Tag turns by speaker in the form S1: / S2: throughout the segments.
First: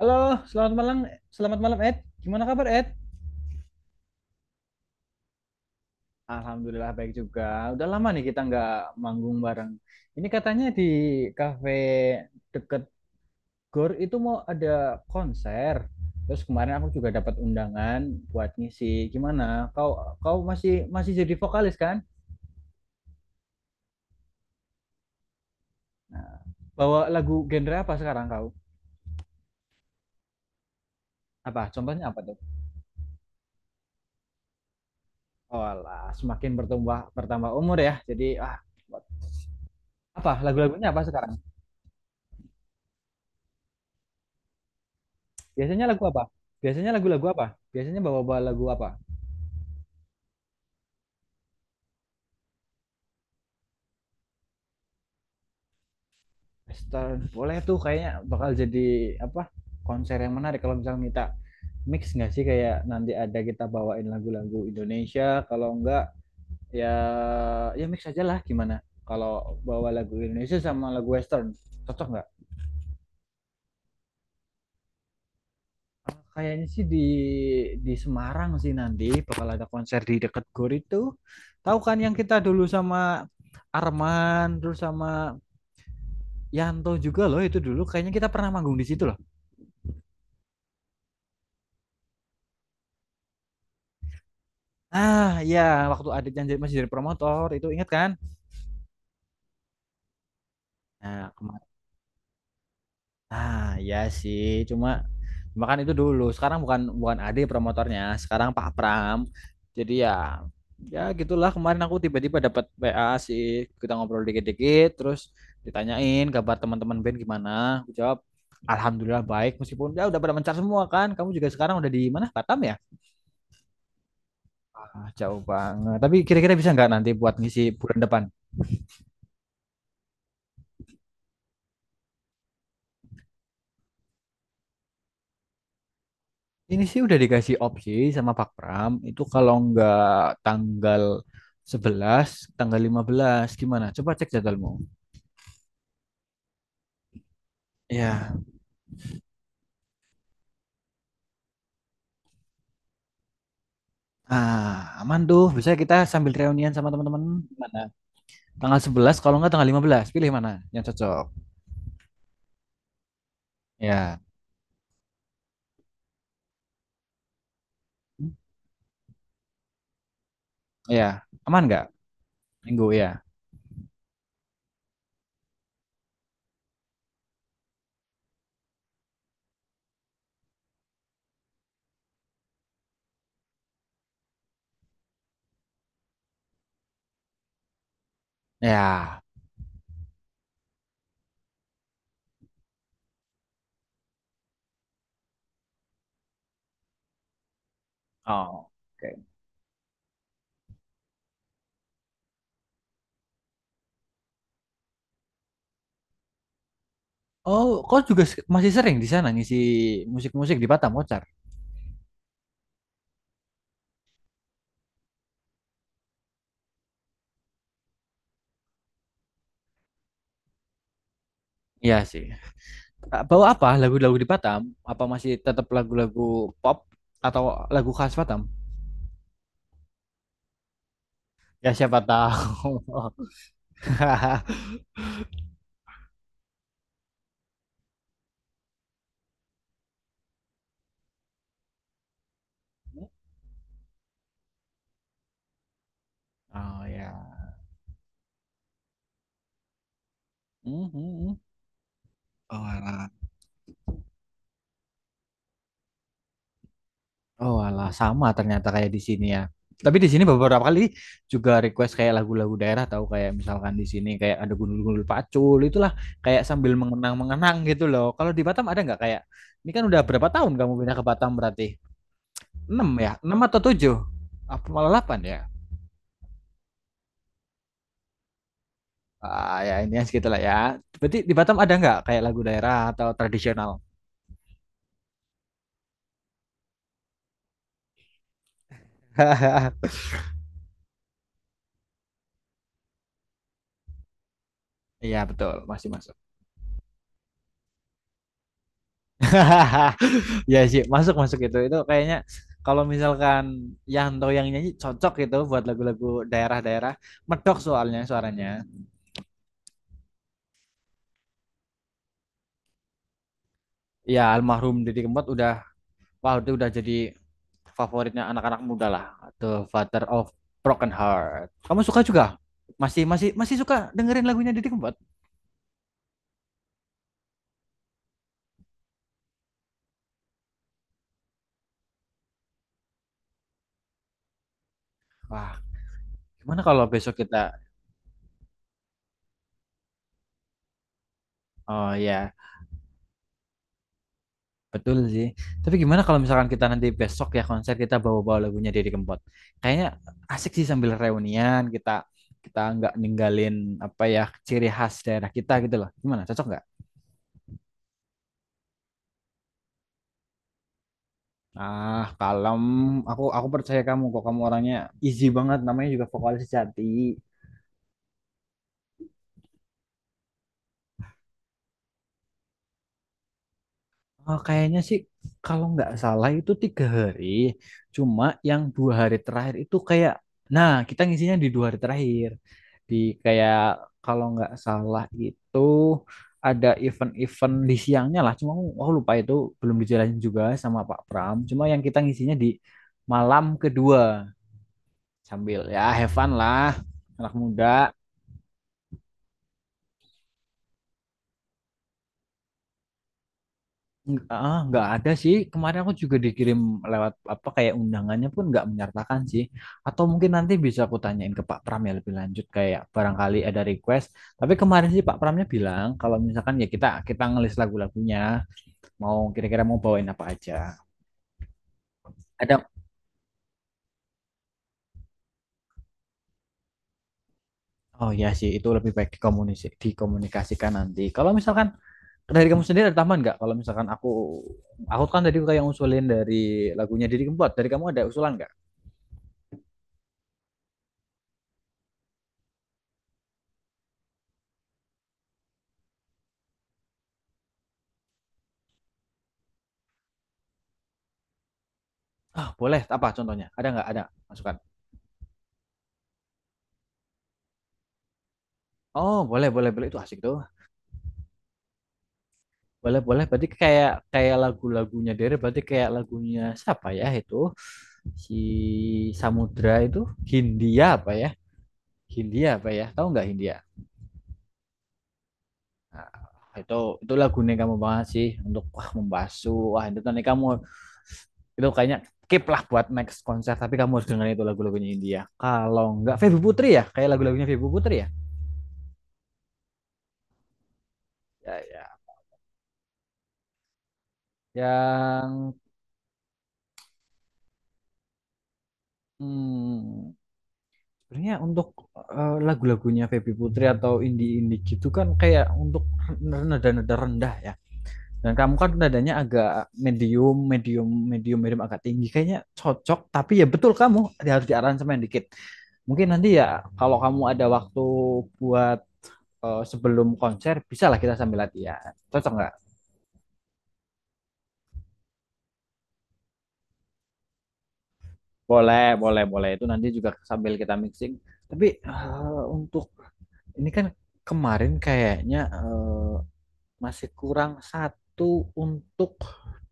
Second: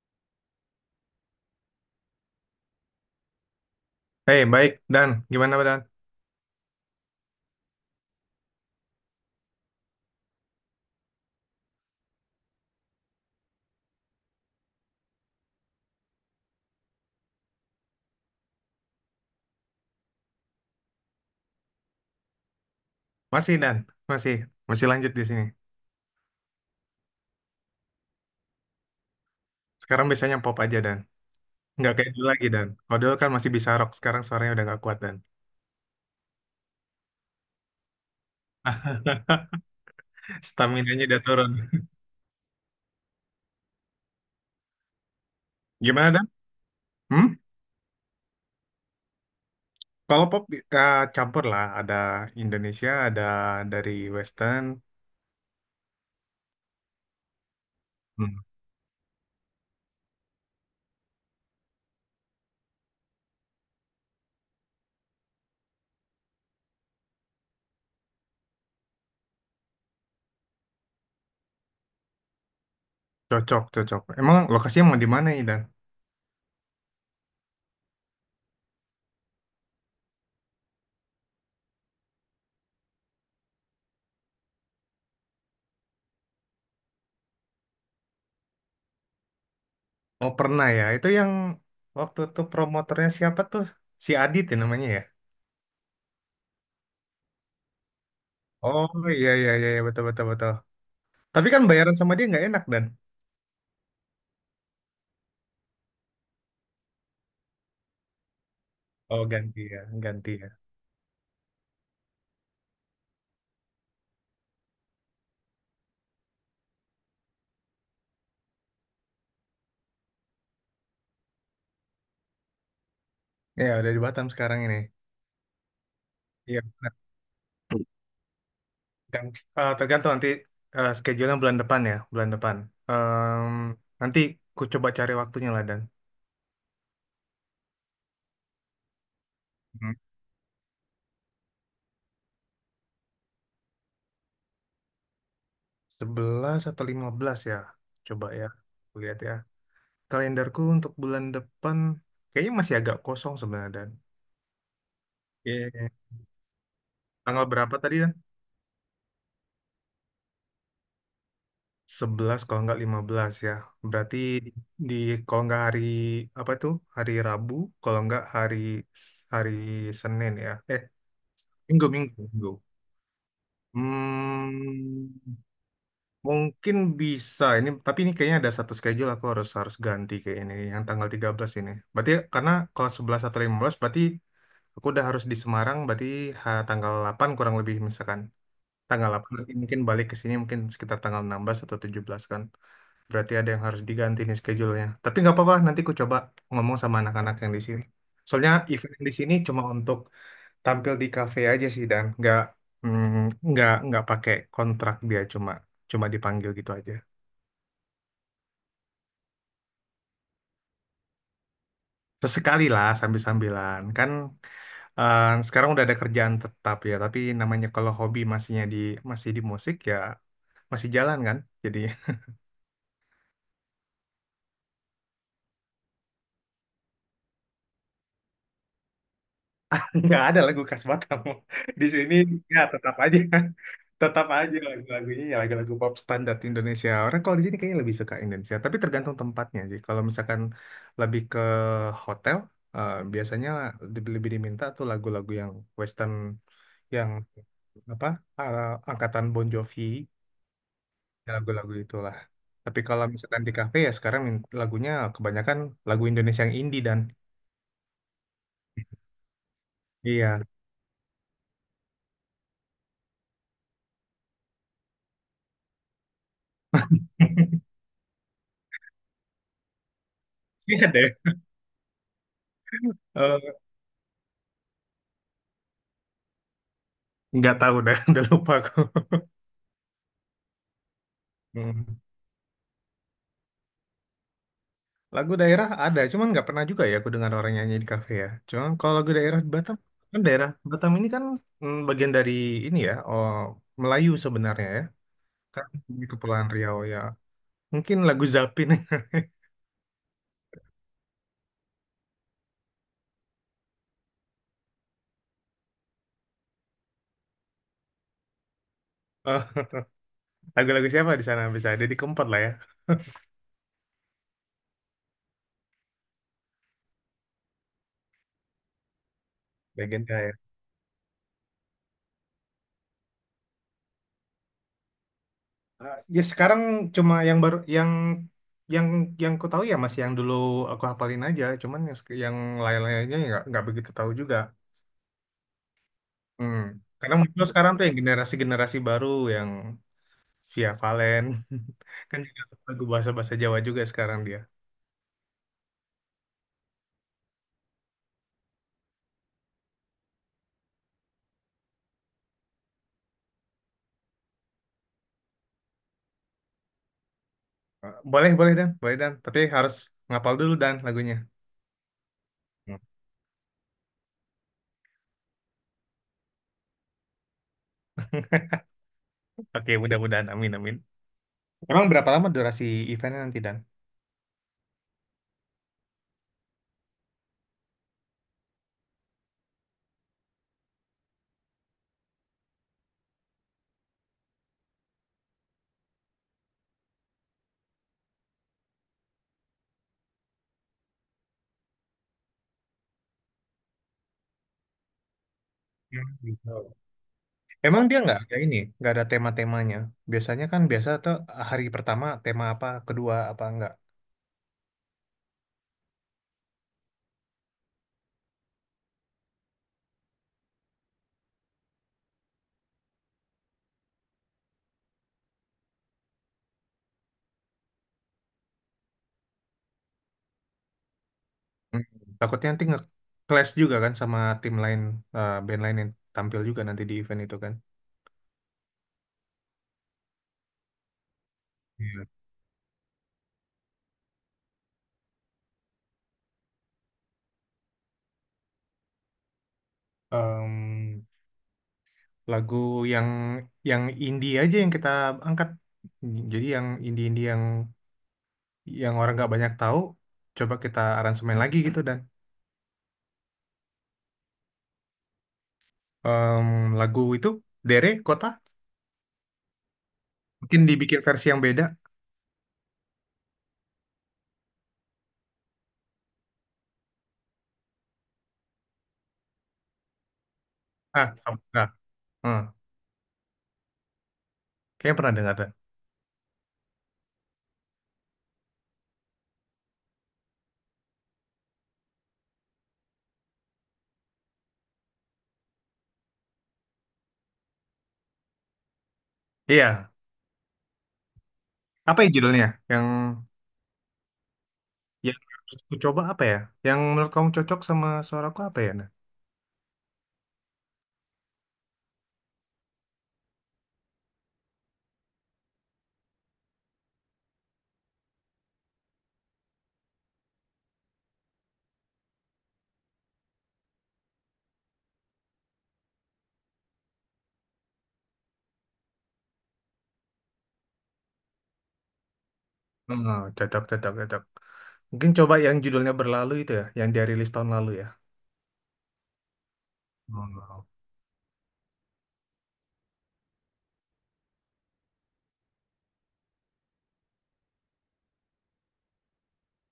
S1: Halo, selamat malam Ed. Gimana kabar Ed?
S2: Hei, baik, Dan. Gimana, Dan?
S1: Alhamdulillah baik juga. Udah lama nih kita nggak manggung bareng. Ini katanya di kafe deket Gor itu mau ada konser. Terus kemarin aku juga dapat undangan buat ngisi. Gimana? Kau kau masih masih jadi vokalis kan?
S2: Masih, Dan. Masih. Masih lanjut di sini.
S1: Nah, bawa lagu genre apa sekarang kau?
S2: Sekarang biasanya pop aja, Dan.
S1: Apa?
S2: Nggak
S1: Contohnya
S2: kayak
S1: apa
S2: dulu
S1: tuh?
S2: lagi, Dan. Kalau dulu kan masih bisa rock. Sekarang suaranya udah nggak kuat, Dan.
S1: Oh, semakin bertambah bertambah umur ya. Jadi apa lagu-lagunya apa
S2: Stamina-nya udah
S1: sekarang?
S2: turun.
S1: Biasanya lagu
S2: Gimana,
S1: apa?
S2: Dan?
S1: Biasanya lagu-lagu
S2: Hmm?
S1: apa? Biasanya bawa-bawa lagu apa?
S2: Kalau pop campur lah. Ada Indonesia, ada dari Western.
S1: Mister, boleh tuh kayaknya
S2: Hmm.
S1: bakal jadi apa? Konser yang menarik kalau misalnya kita mix nggak sih, kayak nanti ada kita bawain lagu-lagu Indonesia, kalau enggak ya ya mix aja lah, gimana? Kalau bawa lagu Indonesia sama lagu Western, cocok nggak?
S2: Cocok, cocok. Emang lokasinya mau di mana nih, Dan?
S1: Ah, kayaknya sih di Semarang sih nanti bakal ada konser di deket GOR itu. Tahu kan yang kita dulu sama Arman terus sama Yanto juga loh, itu dulu kayaknya kita pernah manggung di situ loh.
S2: Oh, pernah ya. Itu yang waktu itu promotornya siapa tuh? Si Adit ya namanya ya?
S1: Ah iya, waktu Adit yang masih jadi promotor itu, ingat kan?
S2: Oh, iya, iya, iya. Iya. Betul, betul, betul.
S1: Nah
S2: Tapi kan
S1: kemarin,
S2: bayaran sama dia nggak enak Dan.
S1: ah iya sih, cuma cuma kan itu dulu, sekarang bukan bukan Adit promotornya, sekarang Pak Pram.
S2: Oh, ganti ya,
S1: Jadi ya
S2: ganti ya.
S1: ya gitulah, kemarin aku tiba-tiba dapat WA sih, kita ngobrol dikit-dikit terus ditanyain kabar teman-teman band gimana. Aku jawab Alhamdulillah baik, meskipun ya udah pada mencar semua kan. Kamu juga sekarang udah di mana? Batam ya?
S2: Ya, udah di Batam sekarang ini.
S1: Ah, jauh banget. Tapi kira-kira
S2: Iya.
S1: bisa nggak
S2: Benar.
S1: nanti buat ngisi bulan depan?
S2: Dan, tergantung nanti schedule-nya bulan depan ya, bulan depan. Em, Nanti ku coba cari waktunya lah Dan.
S1: Ini sih udah dikasih opsi sama Pak Pram. Itu kalau
S2: Hmm.
S1: nggak tanggal 11 tanggal 15 gimana? Coba cek jadwalmu.
S2: 11 atau 15 ya. Coba
S1: Ya,
S2: ya, ku lihat ya. Kalenderku untuk bulan depan kayaknya masih agak kosong sebenarnya Dan.
S1: ah, aman tuh. Bisa
S2: Iya.
S1: kita sambil reunian sama teman-teman.
S2: Tanggal berapa
S1: Gimana?
S2: tadi?
S1: Tanggal 11 kalau nggak tanggal 15, pilih mana yang cocok.
S2: 11 kalau nggak 15 ya. Berarti
S1: Ya,
S2: di kalau nggak hari apa tuh? Hari Rabu, kalau nggak hari hari Senin ya.
S1: ya, aman nggak?
S2: Minggu, Minggu, Minggu.
S1: Minggu ya.
S2: Hmm, mungkin bisa ini, tapi ini kayaknya ada satu schedule aku harus harus ganti kayak ini yang tanggal 13 ini. Berarti karena kalau 11 atau 15 berarti aku udah harus di Semarang berarti tanggal 8 kurang lebih misalkan. Tanggal
S1: Ya.
S2: 8 mungkin balik ke sini mungkin sekitar tanggal 16 atau 17 kan. Berarti ada yang harus diganti nih schedule-nya. Tapi nggak apa-apa, nanti ku coba ngomong sama anak-anak yang di sini. Soalnya
S1: Oh,
S2: event yang di
S1: oke.
S2: sini cuma untuk tampil di kafe aja sih Dan, nggak mm, nggak pakai kontrak. Dia cuma cuma dipanggil gitu aja.
S1: Oh, kau juga masih sering di sana ngisi musik-musik di Batam, Kocar?
S2: Sesekali lah sambil-sambilan kan, sekarang udah ada kerjaan tetap ya. Tapi namanya kalau hobi masihnya di masih di musik ya, masih jalan kan. Jadi,
S1: Iya sih. Eh, bawa apa? Lagu-lagu di Batam? Apa masih tetap lagu-lagu pop atau lagu khas Batam?
S2: nggak ada lagu khas Batam.
S1: Ya
S2: Di
S1: siapa
S2: sini ya
S1: tahu.
S2: tetap aja, tetap aja lagu-lagunya, ya lagu-lagu pop standar Indonesia. Orang kalau di sini kayaknya lebih suka Indonesia, tapi tergantung tempatnya sih. Kalau misalkan lebih ke hotel, biasanya lebih lebih diminta tuh lagu-lagu yang Western,
S1: Oh ya.
S2: yang apa eh, angkatan Bon Jovi, ya
S1: Mhm.
S2: lagu-lagu itulah.
S1: Oh,
S2: Tapi kalau
S1: alah.
S2: misalkan di kafe ya sekarang lagunya kebanyakan lagu Indonesia yang indie dan
S1: Oh alah, sama ternyata kayak di sini ya. Tapi di sini
S2: iya.
S1: beberapa kali juga request kayak lagu-lagu daerah, tahu kayak misalkan di sini kayak ada gundul-gundul pacul itulah, kayak sambil mengenang-mengenang gitu loh. Kalau di Batam ada nggak kayak ini? Kan udah berapa tahun kamu
S2: Sih
S1: pindah
S2: ada.
S1: ke Batam berarti? Enam ya? 6
S2: Ya?
S1: atau 7? Apa malah 8 ya?
S2: Nggak tahu dah, udah lupa aku.
S1: Ah, ya intinya segitulah ya. Berarti di Batam ada
S2: Hmm.
S1: nggak kayak lagu daerah atau tradisional?
S2: Lagu daerah ada, cuman nggak pernah juga ya aku dengar orang nyanyi di kafe ya. Cuman kalau lagu daerah di Batam, kan daerah Batam ini kan bagian dari ini ya, oh, Melayu sebenarnya ya.
S1: Iya betul,
S2: Kan
S1: masih
S2: di
S1: masuk.
S2: Kepulauan Riau ya. Mungkin lagu Zapin,
S1: Iya sih, masuk masuk itu. Itu kayaknya kalau misalkan Yanto yang nyanyi cocok gitu buat lagu-lagu daerah-daerah. Medok soalnya suaranya.
S2: oh, lagu-lagu siapa di sana bisa ada di Kempot lah ya,
S1: Iya, almarhum Didi Kempot udah, wah itu udah jadi favoritnya anak-anak muda lah. The Father
S2: legenda
S1: of
S2: ya.
S1: Broken Heart. Kamu suka juga? Masih masih masih suka dengerin lagunya Didi Kempot?
S2: Ya sekarang cuma yang baru, yang yang ku tahu ya masih yang dulu aku hafalin aja, cuman yang lain-lainnya nggak begitu tahu juga.
S1: Wah,
S2: Hmm.
S1: gimana kalau besok
S2: Karena
S1: kita.
S2: muncul sekarang tuh yang generasi-generasi baru yang Via Valen
S1: Oh
S2: kan,
S1: ya.
S2: juga lagu bahasa-bahasa Jawa juga sekarang dia.
S1: Betul sih. Tapi gimana kalau misalkan kita nanti besok ya konser, kita bawa-bawa lagunya Deddy Kempot. Kayaknya asik sih sambil reunian, kita kita nggak ninggalin apa ya, ciri khas daerah kita gitu loh. Gimana? Cocok nggak?
S2: Boleh, boleh Dan, boleh Dan. Tapi harus ngapal dulu Dan lagunya.
S1: Ah, kalem.
S2: Hmm.
S1: Aku percaya kamu kok. Kamu orangnya easy banget. Namanya juga vokalis sejati.
S2: Oke, mudah-mudahan. Amin, amin. Emang berapa lama durasi eventnya nanti Dan?
S1: Oh, kayaknya sih kalau nggak salah itu 3 hari. Cuma yang 2 hari terakhir itu kayak, nah kita ngisinya di 2 hari terakhir. Di, kayak kalau nggak salah itu ada event-event di siangnya lah. Cuma aku lupa itu, belum dijalanin juga sama Pak Pram. Cuma yang kita ngisinya di malam kedua sambil ya
S2: Ya,
S1: have fun
S2: gitu.
S1: lah anak muda.
S2: Emang dia nggak ada ini, nggak ada tema-temanya. Biasanya kan biasa tuh hari pertama tema apa, kedua apa enggak.
S1: Nggak, ah, nggak ada sih. Kemarin aku juga dikirim lewat apa, kayak undangannya pun nggak menyertakan sih. Atau mungkin nanti bisa aku tanyain ke Pak Pram ya lebih lanjut, kayak barangkali ada request. Tapi kemarin sih Pak Pramnya bilang kalau misalkan ya kita kita ngelis lagu-lagunya mau kira-kira mau bawain apa aja.
S2: Hmm. Takutnya nanti
S1: Ada.
S2: nge-clash juga kan sama tim lain, band lain yang tampil juga nanti di event itu kan.
S1: Oh ya sih, itu lebih baik dikomunikasikan nanti. Kalau misalkan
S2: Iya.
S1: dari kamu sendiri ada tambahan nggak? Kalau misalkan aku kan tadi kayak usulin dari lagunya Didi Kempot. Dari kamu ada usulan nggak?
S2: em, lagu yang yang indie aja yang kita angkat. Jadi yang indie-indie yang orang nggak banyak tahu, coba kita aransemen lagi gitu Dan.
S1: Ah, boleh, apa contohnya? Ada nggak? Ada masukan?
S2: Em, lagu itu Dere Kota
S1: Oh, boleh, boleh, boleh. Itu asik tuh.
S2: mungkin dibikin versi yang beda.
S1: Boleh, boleh. Berarti kayak kayak lagu-lagunya Dere, berarti kayak lagunya siapa ya itu? Si Samudra itu, Hindia apa
S2: Ah,
S1: ya?
S2: sama. Ah,
S1: Hindia
S2: hmm.
S1: apa ya? Tahu nggak Hindia?
S2: Kayaknya pernah dengar deh.
S1: Nah, itu itu lagunya kamu banget sih, untuk wah membasuh. Wah, itu nanti kamu, itu kayaknya keep lah buat next konser, tapi kamu harus dengerin itu lagu-lagunya India, kalau nggak Feby Putri ya, kayak lagu-lagunya Feby Putri ya,
S2: Iya.
S1: ya, ya,
S2: Apa ya judulnya? Yang harus
S1: yang
S2: aku coba apa ya? Yang menurut kamu cocok sama suaraku apa ya? Nah,
S1: hmm, Sebenarnya untuk lagu-lagunya Feby Putri atau indie-indie gitu kan kayak untuk nada-nada rendah ya. Dan kamu kan nadanya agak medium, agak tinggi. Kayaknya cocok, tapi ya betul kamu harus diaransemen dikit. Mungkin nanti ya kalau kamu ada waktu buat sebelum konser, bisa lah kita sambil latihan. Cocok nggak?
S2: Cocok, cocok, cocok. Mungkin coba yang judulnya berlalu itu ya, yang dia rilis tahun lalu ya.
S1: Boleh, boleh, boleh. Itu nanti juga sambil
S2: Hmm.
S1: kita mixing. Tapi untuk ini kan kemarin kayaknya masih kurang satu untuk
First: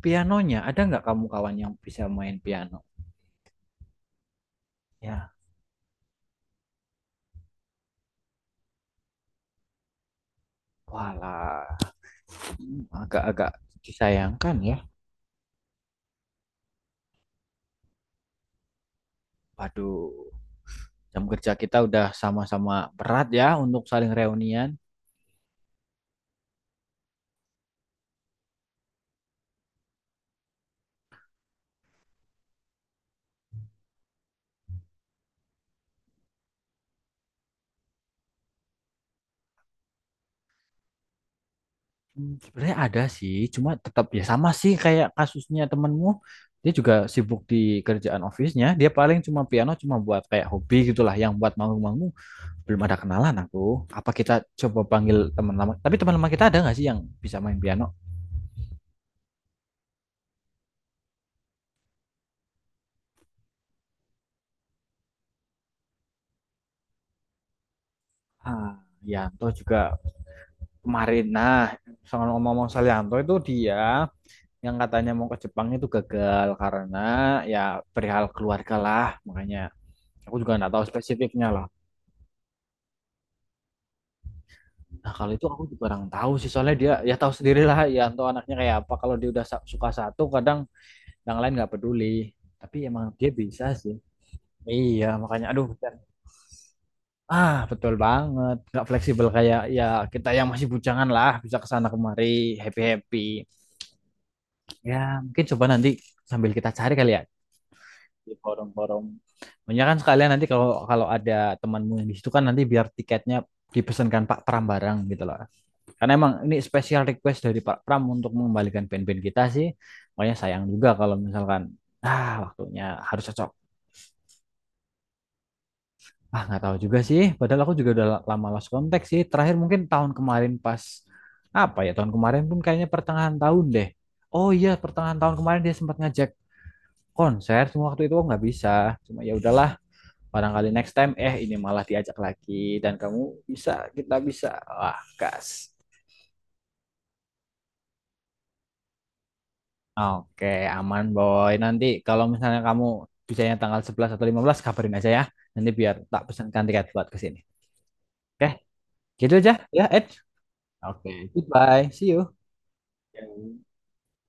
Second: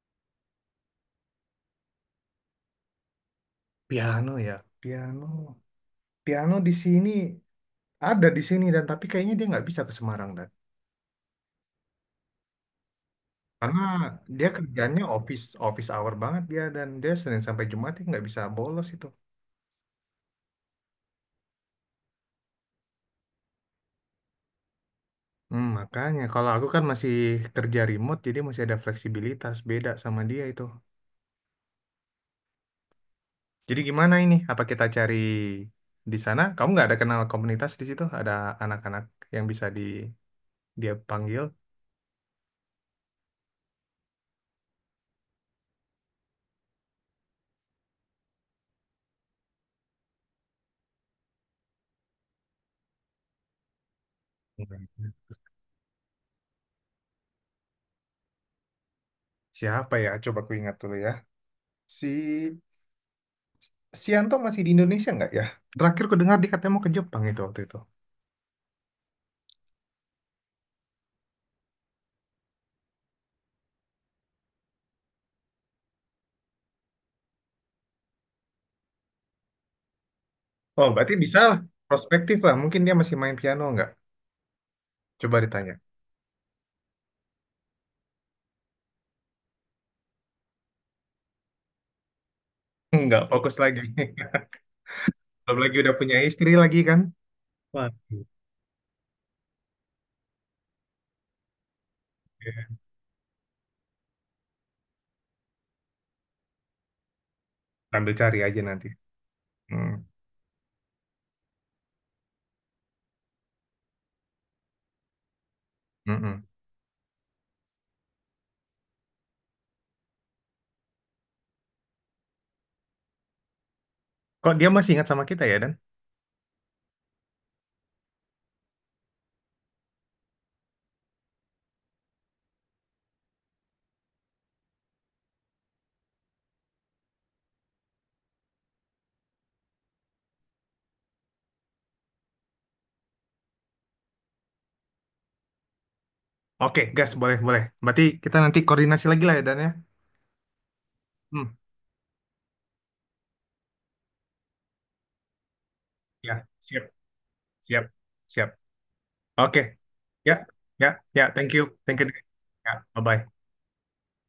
S1: pianonya. Ada nggak kamu kawan yang bisa main piano?
S2: Piano ya,
S1: Ya,
S2: piano, piano di sini, ada di sini Dan, tapi kayaknya dia nggak bisa ke Semarang Dan,
S1: walah. Agak-agak
S2: karena dia
S1: disayangkan ya.
S2: kerjanya office office hour banget dia Dan. Dia Senin sampai Jumat dia nggak bisa bolos itu.
S1: Waduh, jam kerja kita udah sama-sama berat ya untuk saling reunian.
S2: Makanya kalau aku kan masih kerja remote, jadi masih ada fleksibilitas beda sama dia itu. Jadi gimana ini? Apa kita cari di sana? Kamu nggak ada kenal komunitas di situ? Ada anak-anak yang bisa dia panggil?
S1: Sebenarnya ada sih, cuma tetap ya sama sih kayak kasusnya temenmu. Dia juga sibuk di kerjaan office-nya. Dia paling cuma piano, cuma buat kayak hobi gitulah, yang buat manggung-manggung belum ada kenalan aku. Apa kita
S2: Nggak
S1: coba panggil
S2: ada.
S1: teman lama? Tapi teman lama kita ada nggak sih yang bisa main piano?
S2: Siapa ya? Coba aku ingat dulu ya. Si Sianto masih di Indonesia nggak ya? Terakhir ku dengar dia katanya mau ke Jepang itu waktu itu.
S1: Ah, Yanto juga kemarin. Nah, soal ngomong-ngomong soal Yanto, itu dia yang katanya mau ke Jepang itu gagal karena ya perihal keluarga lah, makanya aku juga nggak tahu
S2: Oh, berarti bisa
S1: spesifiknya
S2: lah.
S1: lah.
S2: Prospektif lah. Mungkin dia masih main piano nggak?
S1: Nah kalau
S2: Coba
S1: itu aku juga
S2: ditanya.
S1: kurang tahu sih, soalnya dia ya tahu sendiri lah Yanto anaknya kayak apa, kalau dia udah suka satu kadang yang lain nggak peduli, tapi emang
S2: Nggak
S1: dia
S2: fokus
S1: bisa
S2: lagi.
S1: sih, iya makanya
S2: Belum
S1: aduh.
S2: lagi udah punya istri lagi kan?
S1: Ah, betul
S2: Waduh.
S1: banget. Nggak fleksibel kayak ya kita yang masih bujangan lah, bisa ke sana kemari,
S2: Ya,
S1: happy-happy. Ya, mungkin coba nanti sambil kita cari kali ya
S2: sambil
S1: di
S2: cari aja nanti.
S1: forum-forum. Makanya
S2: Hmm.
S1: kan sekalian nanti kalau kalau ada temanmu yang di situ, kan nanti biar tiketnya dipesankan Pak Pram bareng gitu loh. Karena emang
S2: Mm-mm.
S1: ini special request dari Pak Pram untuk mengembalikan band-band kita sih. Makanya sayang juga kalau misalkan ah, waktunya harus cocok.
S2: Kok dia masih ingat sama kita ya, Dan?
S1: Ah, nggak tahu juga sih. Padahal aku juga udah lama lost contact sih. Terakhir mungkin tahun kemarin pas, apa ya? Tahun kemarin pun kayaknya pertengahan tahun deh. Oh iya, pertengahan tahun kemarin dia sempat ngajak konser. Cuma waktu itu aku nggak bisa. Cuma ya udahlah, barangkali next time ini malah diajak lagi dan kamu bisa, kita bisa. Wah, gas.
S2: Oke, gas. Boleh, boleh. Berarti kita nanti koordinasi lagi lah ya, Dan ya?
S1: Oke, aman boy.
S2: Hmm.
S1: Nanti kalau misalnya kamu bisanya tanggal 11 atau 15, kabarin aja ya. Nanti biar tak
S2: Ya,
S1: pesankan
S2: siap.
S1: tiket buat ke sini.
S2: Siap.
S1: Oke,
S2: Siap.
S1: gitu aja
S2: Oke.
S1: ya, Ed.
S2: Ya, ya,
S1: Oke,
S2: ya. Thank you.
S1: goodbye.
S2: Thank
S1: See
S2: you.
S1: you.
S2: Ya, bye-bye.
S1: Yang